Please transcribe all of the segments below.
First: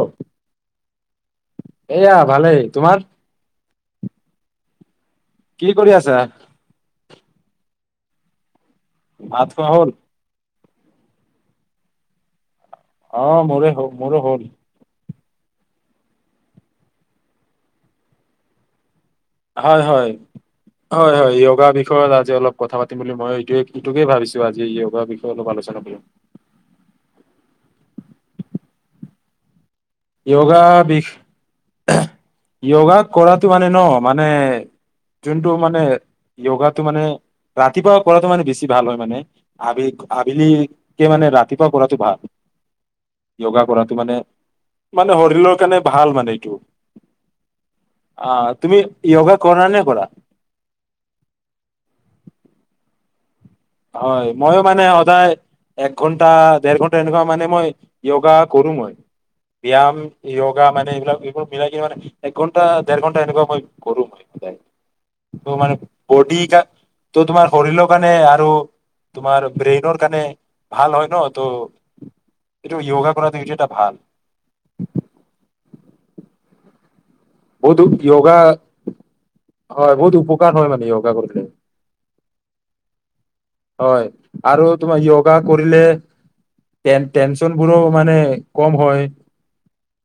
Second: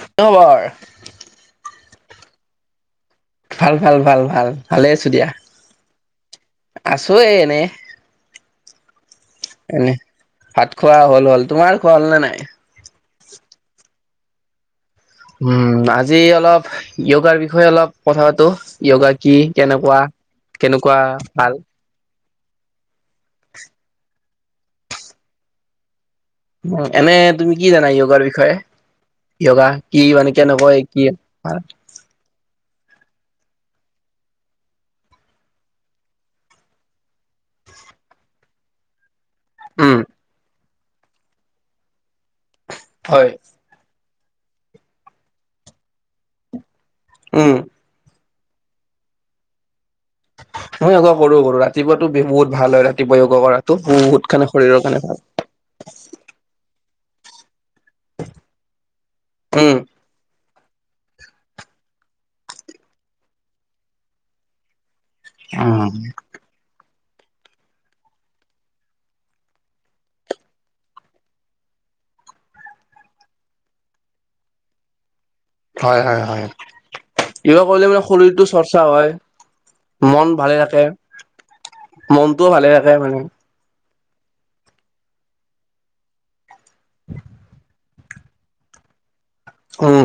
কি খবৰ? এইয়া ভালেই, তোমাৰ? ভাল ভাল ভাল ভাল ভালে। ছো দিয়া কি কৰি আছা আছো এ এনেই। ভাত খোৱা হ'ল? ভাত খোৱা হ'ল হ'ল, তোমাৰ খোৱা হ'ল নে নাই? অ', মোৰে হ'ল মোৰো হ'ল। উম আজি অলপ য়গাৰ বিষয়ে অলপ কথা পাতো য়োগা কি হয় কেনেকুৱা হয় কেনেকুৱা হয় হয় ভাল য়োগা বিষয়ত আ অলপ কথা পাতিম বুলি মই এইটোৱে এইটোকে ভাবিছো আজি যয়োগৰ বিষয়ে অলপ আলোচনা কৰি এনে তুমি কি জানা য়োগাৰ বিষয়ে য়োগা কি মানে য়োগা কেনেকয় বিষ কি য়োগা কৰাতো মানে ন মানে যোনটো মানে য়োগাটো মানে ৰাতিপুৱা কৰাটো মানে বেছি ভাল হয় মানে। আ উম আবিলি এ মানে ৰাতিপুৱা পঢ়াটো ভাল হয় য়গা কৰাটো মানে মানে শৰীৰৰ কাৰণে ভাল মানে এইটো উম অ, তুমি য়োগা কৰা নে কৰা? মই য়োগা কৰো -কৰো ৰাতিপুৱাতো বে বহুত ভাল হয় ৰাতিপুৱা য়োগা কৰাত। হয় ময়ো মানে সদায় এক ঘণ্টা, দেৰ ঘন তেনেকুৱা মানে মই য়োগা কৰো মই উম ব্যায়াম, য়গ যোৱা মানে এইবিলাক এইবোৰ মিলাই কিনে মানে এক ঘন্টা, দেৰ ঘন্টা এনেকুৱা মই কৰো মই যাই। ত, মানে বডি কা তো তোমাৰ শৰীলৰ কাৰণে [unintelligible] টো তোমাৰ ব্ৰেইনৰ কাৰণে ভাল হয় ন' তো এইটো য়োগা কৰাটো এইটো এটা ভাল। হয়-হয়-হয়। য়োগা বহুত কৰিলে মানে য়োগা শৰীৰটো চৰ্চা হয় বহুত মন উপকাৰ ভালে হয় মানে থাকে য়োগা কৰিলে মন ত' ভালে থাকে মানে হয় আৰু তোমাৰ য়োগা কৰিলে টেন-টেনচনবোৰো মানে কম হয়। উম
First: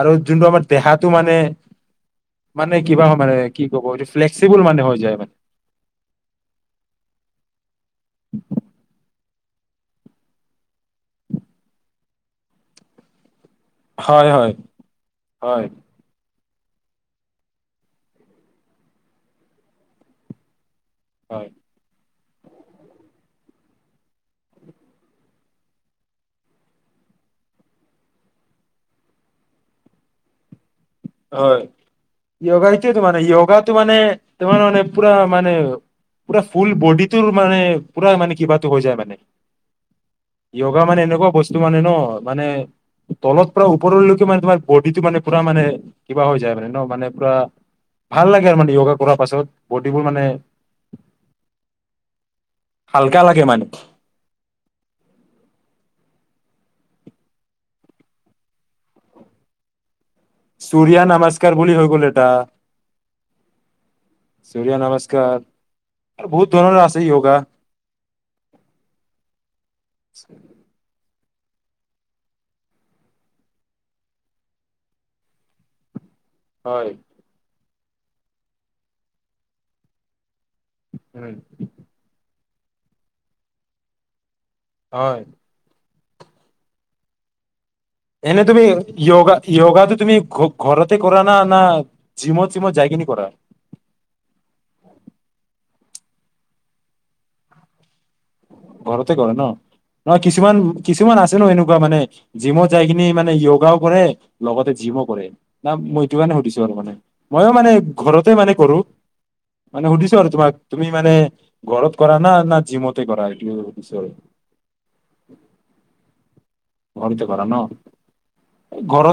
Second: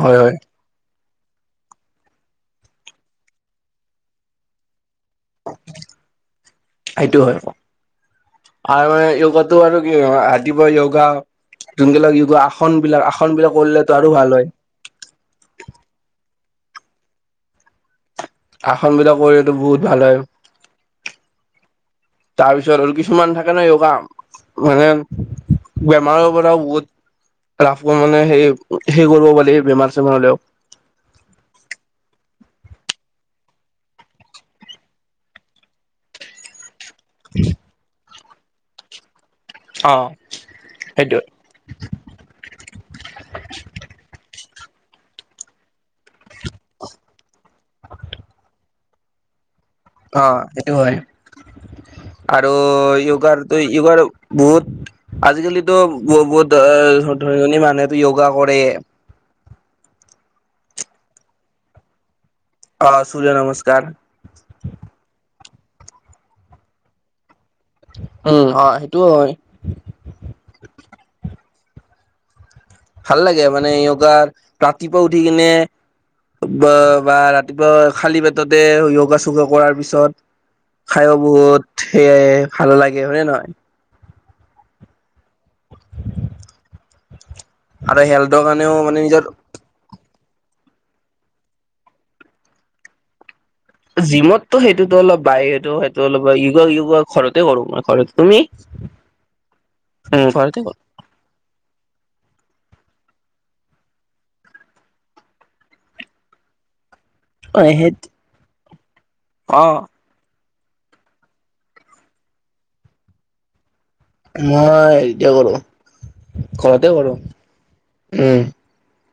আৰু হয় হয় যোনটো আমাৰ দেহাত টো মানে-মানে কিবা মানে কি ক'ব এইটো ফ্লেক্সিবোল মানে হৈ যায়। মানে। [unintelligible] ত আৰু কি হয় ৰাতিপুৱা য়োগা যোনবিলাক য়োগা আসন বিলাক আসন বিলাক কৰিলেতো আৰু ভাল হয়। হয় আসন বিলাক কৰিলেতো বহুত ভাল হয়। হয়। তাৰপিছত আৰু কিছুমান থাকে ন য়োগা মানে বেমাৰৰ পৰাও বহুত লাভ [unintelligible] মানে সেই হে কৰিব পাৰি বেমাৰ চেমাৰ হলেও। হয় য়োগা এইটোয়েটো মানে য়োগাটো মানে তোমাৰ মানে পুৰা মানে পুৰা ফুল বডিটোৰ মানে পূৰা মানে কি কিবাটো হৈ যায় মানে। অ য়োগা মানে সেইটোৱে এনেকুৱা বস্তু মানে ন মানে তলত পৰা ওপৰলৈকে মানে তোমাৰ বডিটো মানে পুৰা মানে কিবা হৈ যায় মানে ন মানে পুৰা ভাল লাগে আৰু মানে য়োগা কৰা পাছত বডিবোৰ মানে অ' সেইটো হয়, আৰু হালকা লাগে য়োগাৰো মানে। য়োগাৰ বহুত আজিকালিতো বহত বহুত ধন ধনী মানুহেতো য়োগা কৰে। সূৰিয়া নমস্কাৰ বুলি হৈ গ'ল এটা। অ' সূৰিয় নমস্কাৰ। সূৰ্য্য নমস্কাৰ বহুত ধৰণৰ আছে য়োগা। উম অ সেইটোও হয়। ভাল লাগে মানে য়োগাৰ ৰাতিপুৱা উঠি কিনে ব হয় বাৰ ব খালী পেটতে যোগা-চোগা কৰাৰ পিছত, খাই উম। বহুত সেইয়াই। ভাল লাগে হয়নে নহয়? হয়। । [inaudible] এনেই তুমি মানে নিজৰ য়গা-য়গা টো তুমি ঘ ঘৰতে কৰা না ন জিমত চিমত যাইকিনি কৰা? জিমতো সেইটোটো অলপ বাই সেইটো-সেইটো য়গা- য়গা ঘৰতে কৰো মই ঘৰত তুমি? ঘৰতে কৰে ন উম ঘৰতে কৰো কিছুমান-কিছুমান আছে ন এনেকুৱা মানে জিমই যাই কিনি মানে য়োগাও কৰে লগতে জিমো কৰে না মই এইটো কাৰণে সুধিছো আৰু মানে। মযো অ মানে সেই ঘৰতে মানে কৰো অ মানে সুধিছো আৰু তোমাক তুমি মানে ঘৰত কৰা না-না জিমতে কৰা। উম মই এতিয়া কৰো ঘৰতে কৰো উম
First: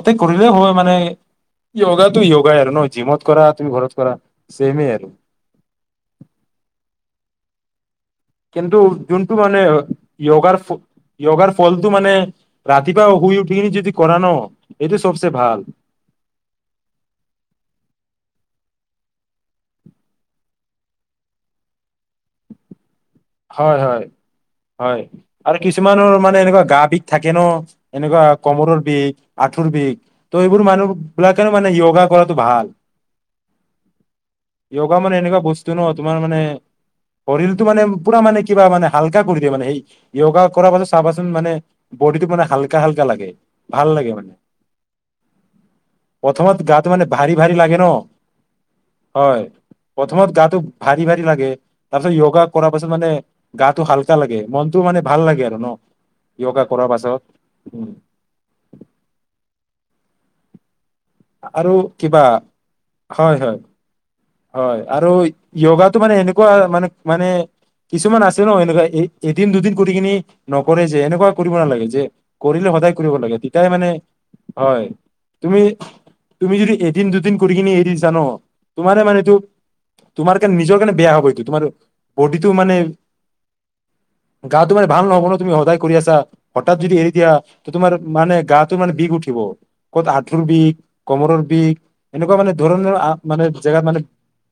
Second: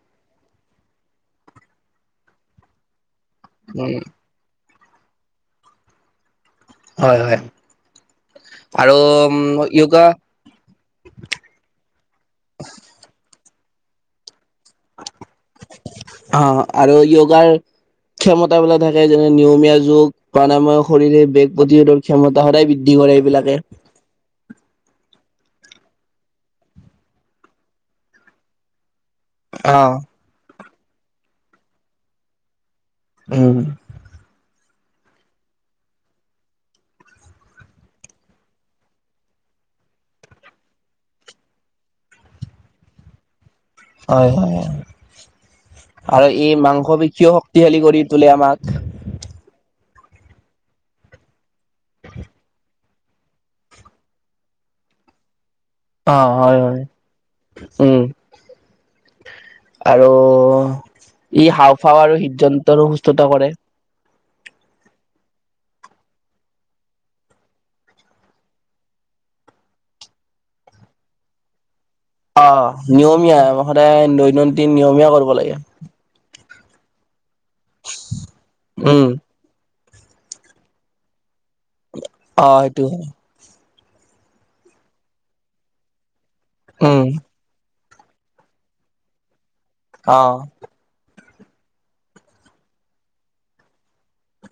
ত কৰিলে হয় মানে য়োগাটো য়োগাই আৰু ন জিমত কৰা তুমি ঘৰত উম কৰা। সেইবোৰ আৰু হয় হয়। কিন্তু আৰু যোনটো মানে য়োগা য়োগাৰ য়গাৰ ফলটো মানে ৰাতিপুৱা শুই উঠ। যদি কৰান অ' আৰু য়গাৰ ক্ষমতাবিলাক যেনে নিয়মীয়া যুগ প্ৰানাময়ৰ শৰীৰে বেগ প্ৰতিৰোধৰ ক্ষমতা সদায় বদ্ধি। হয়-হয়-হয়। আৰু কিছুমানৰ মানে এনেকুৱা গা বিষ থাকে ন এনেকুৱা কমৰৰ বিষ। আঠোৰ বিষ ত' এইবোৰ মানুহ, বিলাকে মানে য়গা কৰাটো ভাল। উম য়গা মানে এনেকুৱা বস্তু ন তোমাৰ মানে শৰীৰতটো মানে। পুৰা মানে কিবা মানে হাল্কা কৰি দিয়ে মানে সেই য়গা কৰাৰ পাছত চাবাচোন মানে বডটো মানে হালকা-হালকা লাগে। ভাল লাগে মানে হয়-হয় আৰু এই প্ৰথমত গাটো মাংস মানে পেশীও ভাৰী ভাৰী লাগে শক্তিশালী ন কৰি তোলে আমাক। হয় প্ৰথমত গাটো ভাৰি - ভাৰি লাগে তাৰপিছত য়োগা কৰা তাৰ পাছত মানে গাটো হাল্কা লাগে মনতো মানে ভাল লাগে আৰু ন। অহ ' হয় য়োগা - হয় কৰাৰ পাছত উম। আৰু ই হাওফাও আৰু হৃদযন্তৰো সুস্থতা হয় কৰে। হয় হয় আৰু য়োগাতটো মানে এনেকুৱা মানে - মানে কিছুমান আছে ন এনেকুৱা এ এদিন দুদিন কৰি কিনি নকৰে যে এনেকুৱা কৰিব নালাগে যে। অহ কৰিলে সদায় ' কৰিব লাগে নিয়মীয়া তেতিয়াই মানে সদায় দৈনন্দিন হয় নিয়মীয়া কৰিব লাগে। তুমি তুমি যদি এদিন দুদিন কৰি কিনি এৰি দিছা ন তোমাৰে উম মানে তোমাৰ কাৰণে নিজৰ কাৰণে বেয়া হ'ব এইটো। তোমাৰ অ বডিটো মানে সেইটো হয় গা তোমাৰ ভাল নহ'ব ন তুমি সদায় কৰি আছা। হঠাৎ যদি উম এৰি দিয়া। তোমাৰ মানে গাটো মানে বিষ উঠিব। ক'ত অ আতৰু বি কমৰ বিষ এনেকুৱা মানে ধৰণৰ মানে জেগাত মানে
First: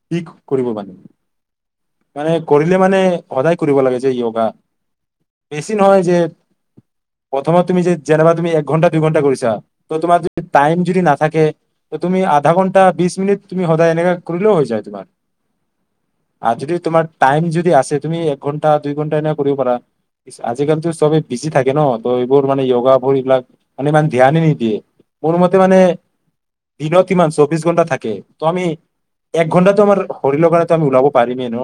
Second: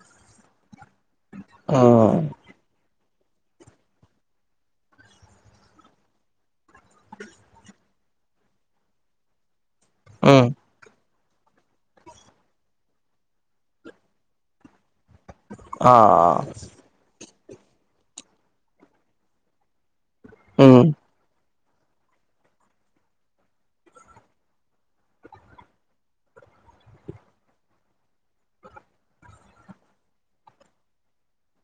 কি কৰিব পাৰে। উম মানে কৰিলে মানে সদায় কৰিব লাগে যে য়োগা বেছি নহয় যে প্ৰথমত তুমি যে যেনেবা তুমি এক ঘন্টা দুইঘন্টা কৰিছা। ত' তোমাৰ যদি উম টাইম যদি নাথাকে। থাকে ত তুমি আধা ঘন্টা বিশ মিনিট তুমি সদায় এনেকে কলেও হৈ যায় তোমাৰ। অ আৰু যদি তোমাৰ টাইম যদি আছে। তুমি এক ঘণ্টা দুই ঘণ্টা এনে কৰিব পাৰা। উম আজিকালতো চবেই বিজি থাকে। ন ত এইবোৰ মানে যয়োগাবোৰ এইবিলাক মানে ইমান ধ্যানে নিদিয়ে মোৰ মতে মানে দিনত ইমান চৌবিশ ঘন্টা থাকে। ত' আমি এক ঘন্টাটো আমাৰ শৰীৰৰ কাৰণে আমি ওলাব পাৰিমেই ন।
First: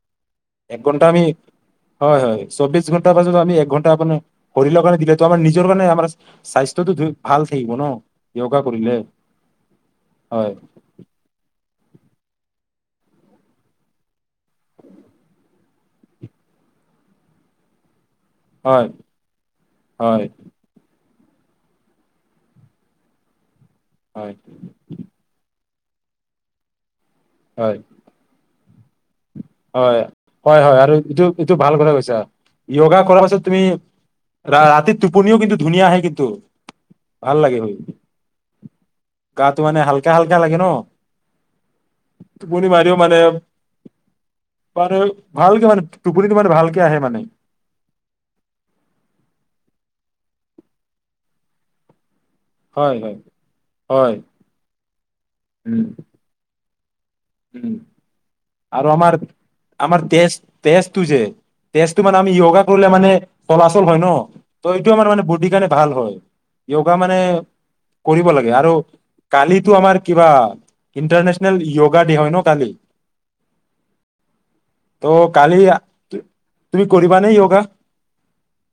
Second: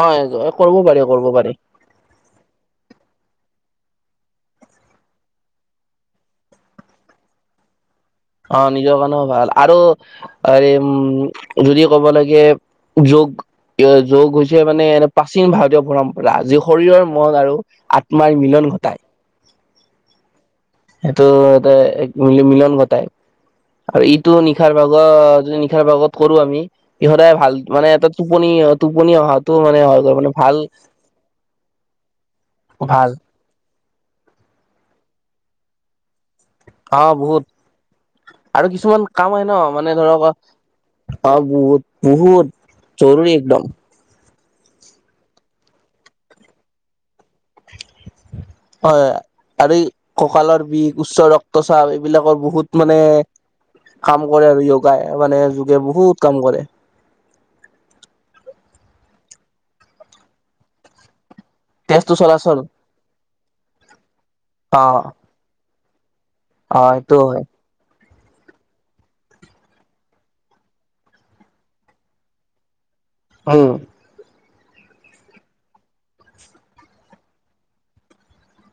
হয় কৰিব এক পাৰি ঘন্টা - আমি কৰিব পাৰি। হয় - হয় চৌবিশ ঘণ্টাৰ পছত আমি এক ঘণ্টা মপানে শৰীৰৰ কাৰণে দিলে আমাৰ নিজৰ কাৰণে আমাৰ স্বাস্থ্যয়টো ভাল থাকিব ন। য়োগা অহ ' কৰিলে নিজৰ কাৰণেও ভাল আৰু হয় হ উম। যদি ক'ব লাগে যোগ - যোগ হৈছে মানে এনে প্ৰাচীন ভাৰতীয় পৰম্পৰা যি শৰীৰৰ মন আৰু আ তোমাৰ মিলন হয় ঘটায়। হয়। সেইটো এতে ম মিলন ঘটাই। আৰু ইটো হয় নিশাৰ ভাগৰ যদি [unintelligible] ভাগত কৰো আমি। সিহঁতৰে‌ ভাল, হয় মানে এটা টোপনি টোপনি অহাত হয়। হয়, হয়। আৰু এইটো এইটো ভাল কথা কৈছা। য়োগা ভাল কৰাৰ পাছত তুমি ৰা ৰাতি টোপনিও কিন্তু ধুনীয়া আহে কিন্তু। অ', ভাল বহুত। লাগে শুই আৰু কিছুমান কাম আহে ন গাটো মানে হালকা ধৰক, অ', হালকা লাগে ন বহুত বহুত জৰুৰী একদম। মান ভালকে মানে টোপনিটো মানে ভালকে আহে মানে। হয়, আৰু কঁকালৰ বিষ, উচ্চ ৰক্তচাপ এই বিলাকৰ বহুত হয় মানে হয় হয় কাম কৰে আৰু য়ো যায়। মানে যোগে উম বহুত কাম কৰে। উম। আৰু আমাৰ, আমাৰ তেজ, তেজটো যে তেজটো মানে আমি য়োগা কৰিলে মানে চলাচল হয় ন। ত' অ এইটো আমাৰ মানে বডী কাৰণে ভাল হয়। অ য়োগা সেইটো মানে হয় কৰিব লাগে। আৰু কালিতো আমাৰ কিবা, ইণ্টাৰনেচনেল য়োগা দে হয় ন কালি? উম। ত' কালি তুমি কৰিবানে য়োগা?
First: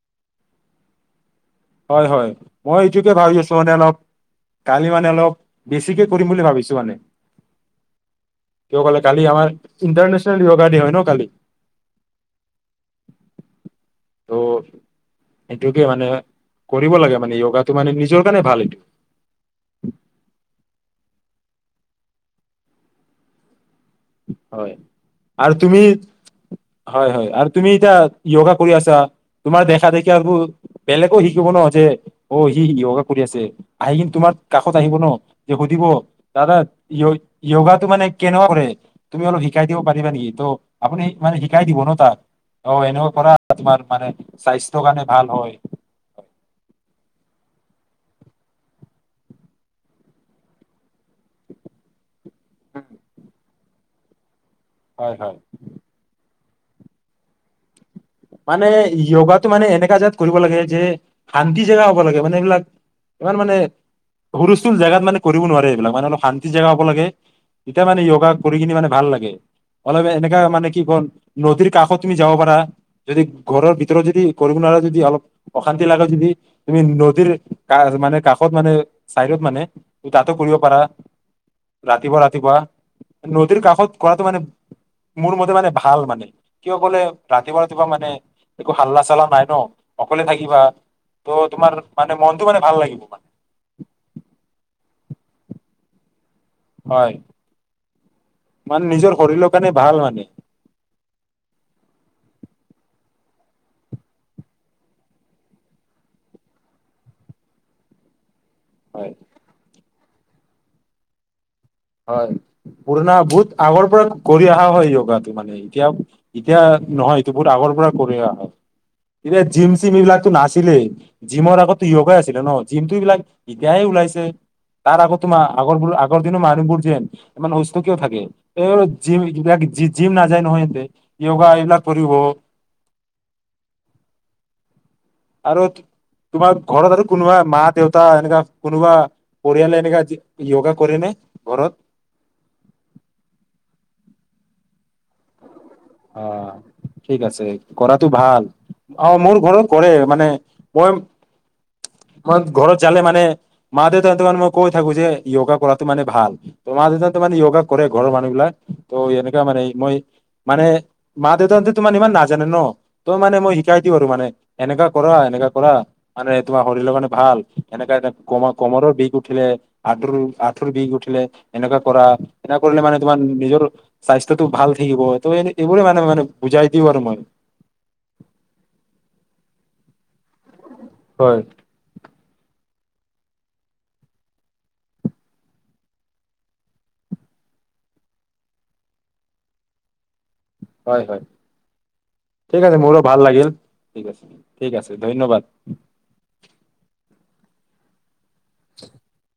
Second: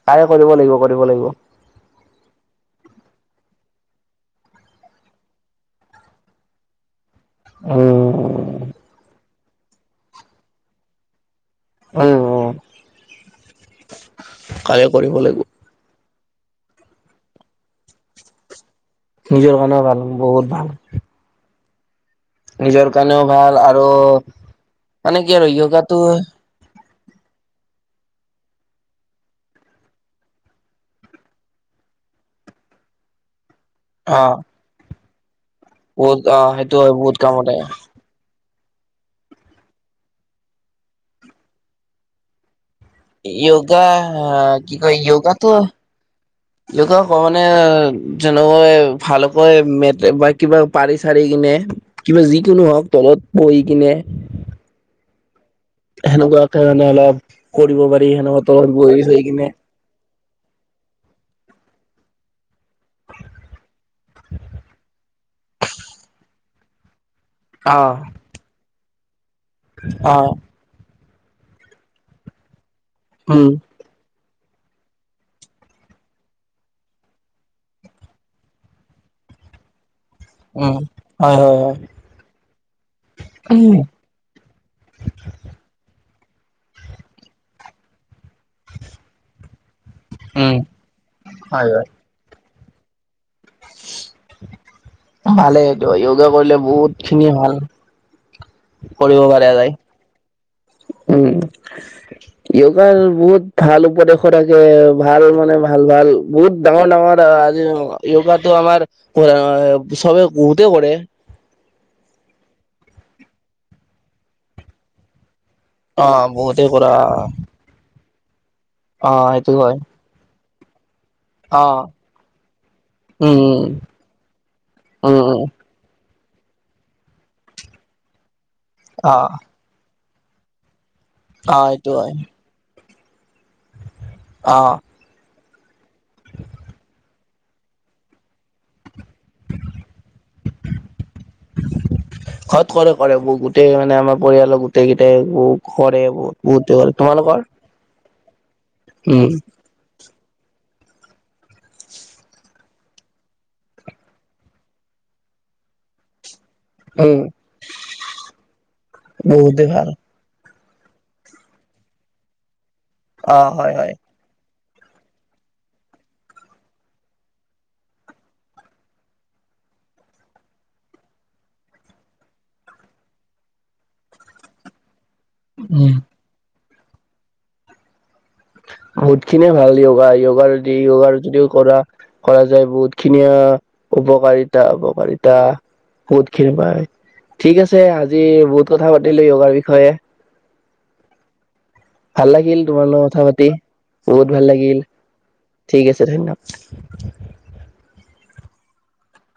তাৰে কৰিব লাগিব, কৰিব লাগিব। হয়, হয়। মই এইটোকে ভাবি আছোঁ মানে অলপ, কালি মানে অলপ বেছিকে কৰিম বুলি ভাবিছোঁ মানে। উম কিয় ক'লে কালি আমাৰ ইণ্টৰনেশ্যল য়োগা ডে হয় ন কালি? উম অঁ, ত' কালি কৰিব লাগিব। সেইটোকে মানে কৰিব লাগে মানে য়োগাটো মানে নিজৰ কাৰণে ভাল এইটো। নিজৰ কাৰণেও ভাল, বহুত ভাল। নিজৰ কাৰণেও ভাল, আৰু ৰু, হয় মানে কি আৰু য়োগাতো হয়, হয়। আৰু তুমি এতিয়া য়োগা কৰি আছা, তোমাৰ দেখা দেখি আৰু বেলেগও শিকিব ন' যে অ' সি য়োগা কৰি আছে। আহি কিনে অ তোমাৰ কাষত আহিব ন'। তে সুধিব, বহুত অ দাদা সেইটো হয় য়ো বহুত কামত আহে য়োগাটো মানে ক কেনেকুৱা কৰে? তুমি অলপ শিকাই দিব পাৰিবা নেকি? ত' আপুনি মানে শিকাই দিব ন তাক। অ এনেকুৱা কৰা তোমাৰ য়োগা, মানে কি স্বাস্থ্যৰ কয় কাৰণে ভাল হয় য়োগাটো, য়োগা কমন মে যেনেকৈ ভালকৈ ম বা কিবা পাৰি চাৰি কিনে কিবা যিকোনো হওঁক, তলত পৰি দিনে হয় হয় সেনেকুৱাকে মানে অলপ কৰিব পাৰি খান মত মানে চেই য়োগাটো কিনে মানে এনেকা জাত কৰিব লাগে যে শান্তি জেগা হ'ব লাগে মানে এইবিলাক ইমান মানে হৰুস্থুল জেগাত মানে কৰিব নোৱাৰে এইবিলাক মানে অলপ শান্তি জেগা হ'ব লাগে অ তেতিয়া মানে যয়োগা কৰি কিনি মানে ভাল লাগে উ অলপ এনেককা মানে কি কল নদীৰ কাষত তুমি যাব পাৰা যদি উম ঘৰৰ ভিতৰত যদি কৰিব ন যদি অলপ অশান্তি লাগে যদি তুমি নদীৰ ক মানে কাষত মানে চাইডত মানে ত তাতো কৰিব উম পাৰা হয় হয় ৰাতিপুৱা ৰাতিপুৱা নদীৰ হয় কাষত কৰাতটো মানে মোৰ মতে মানে ভাল মানে কিয় ক'লে ৰাতিপুৱা এইবা মানে একো হাল্লা চাল্লা নাই ন অকলে উম থাকিবা ত' হয় তোমাৰ হয় মানে মন মনটো মানে ভাল লাগিব মানে ভালেটো য়গা কৰিলে বহুত হয় খিনি ভাল মানে নিজৰ কৰিব পাৰে শৰীৰৰ যায় কাৰণে ভাল মানে উম য়গাৰ বহুত ভাল উপদেশত আছেভাল মানে ভাল ভাল বহুত ডাঙৰ ডাঙৰ আজি য়্গাত ত আমাৰ হয়। চবেই গোউতে কৰে হয় পুৰণা বহুত আগৰ পৰা কৰি অহা হয় য়গাত টো মানে এতিয়া অ এতিয়া বহুতে কৰা নহয় এইটো বহুত আগৰ পৰা কৰি হয় অ ই সেইটো জিম হয় চিম এইবিলাকছো আছেই দিলেই জিমৰ অ আগতো য়গা আছিলে ন জিমটো এইবিলাক উম উম এতিয়াহে ওলাইছে তাৰ আগত উম তোমাৰ উম আগৰ ব কন্তিনিও সেইবোৰ যেন ইমান অস্ত কিয় থাকে এইব অ জিম যিবিলাক জি জিম নাযায় নহয় সিহতে য়গা অ এইবিলাক এইটো কৰিব হয় অ'। আৰু তোমাৰ ঘৰত আৰু কোনোবা মা দেউতা এনেকুৱা কোনোবা পৰিয়ালে য়োগা কৰেনে? ঘৰত কৰে কৰে গোটেই মানে আমাৰ পৰিয়ালৰ গোটেই কেইটাই কৰে অ' বহুতে কৰে ঠিক তোমালোকৰ আছে কৰাটো ভাল। অ' উম মোৰ ঘৰত কৰে মানে মই মই ঘৰত যালে মানে মা দেউতা হতক কৈ থাকো যে য়োগা কৰাতো মানে ভাল। তোমাৰ দেউতা উম মানে য়োগা কৰে ঘৰৰ মানুহ বিলাক ত এনেকোৱা মানে বহুতে ভাল মই মানে মা দেউতাহতে তোমাৰ ইমান নাজানে ন ত মানে অ মই হয় শিকাই দি হয় আৰু মানে। এনেকোৱা কৰা এনেকোৱা কৰা মানে তোমাৰ শৰীৰৰ কাৰণে ভাল এনেকা এ কম কমৰৰ বিষ উঠিলে আঁঠুৰ আঁঠুৰ বিষ উঠিলে এনেকোৱা কৰা এনেকে কৰিলে মানে তোমাৰ নিজৰ স্বাস্থ্যটো ভাল থাকিব। এইবোৰৰে উম মানে মান বুজাই [unintelligible] আৰু মই। বহুত খিনিয়ে ভাল য়োগা, য়োগাৰ দেই য়োগাৰ হয় যদিও কৰা কৰা যায় বহুত খিনিয়ে উপকাৰিতা উপকাৰিতা বহুত খিনি পায়। ঠিক আছে, আজি বহুত কথা পাতিলোঁ, য়োগাৰ বিষয়ে হয়, হয়। ভাল লাগিল ঠিক আছে তোমাৰ মোৰো লগত ভাল কথা পাতি লাগিল ঠিক আছে বহুত ভাল ঠিক লাগিল। আছে ধন্যবাদ ঠিক আছে, ধন্যবাদ। [unintelligible]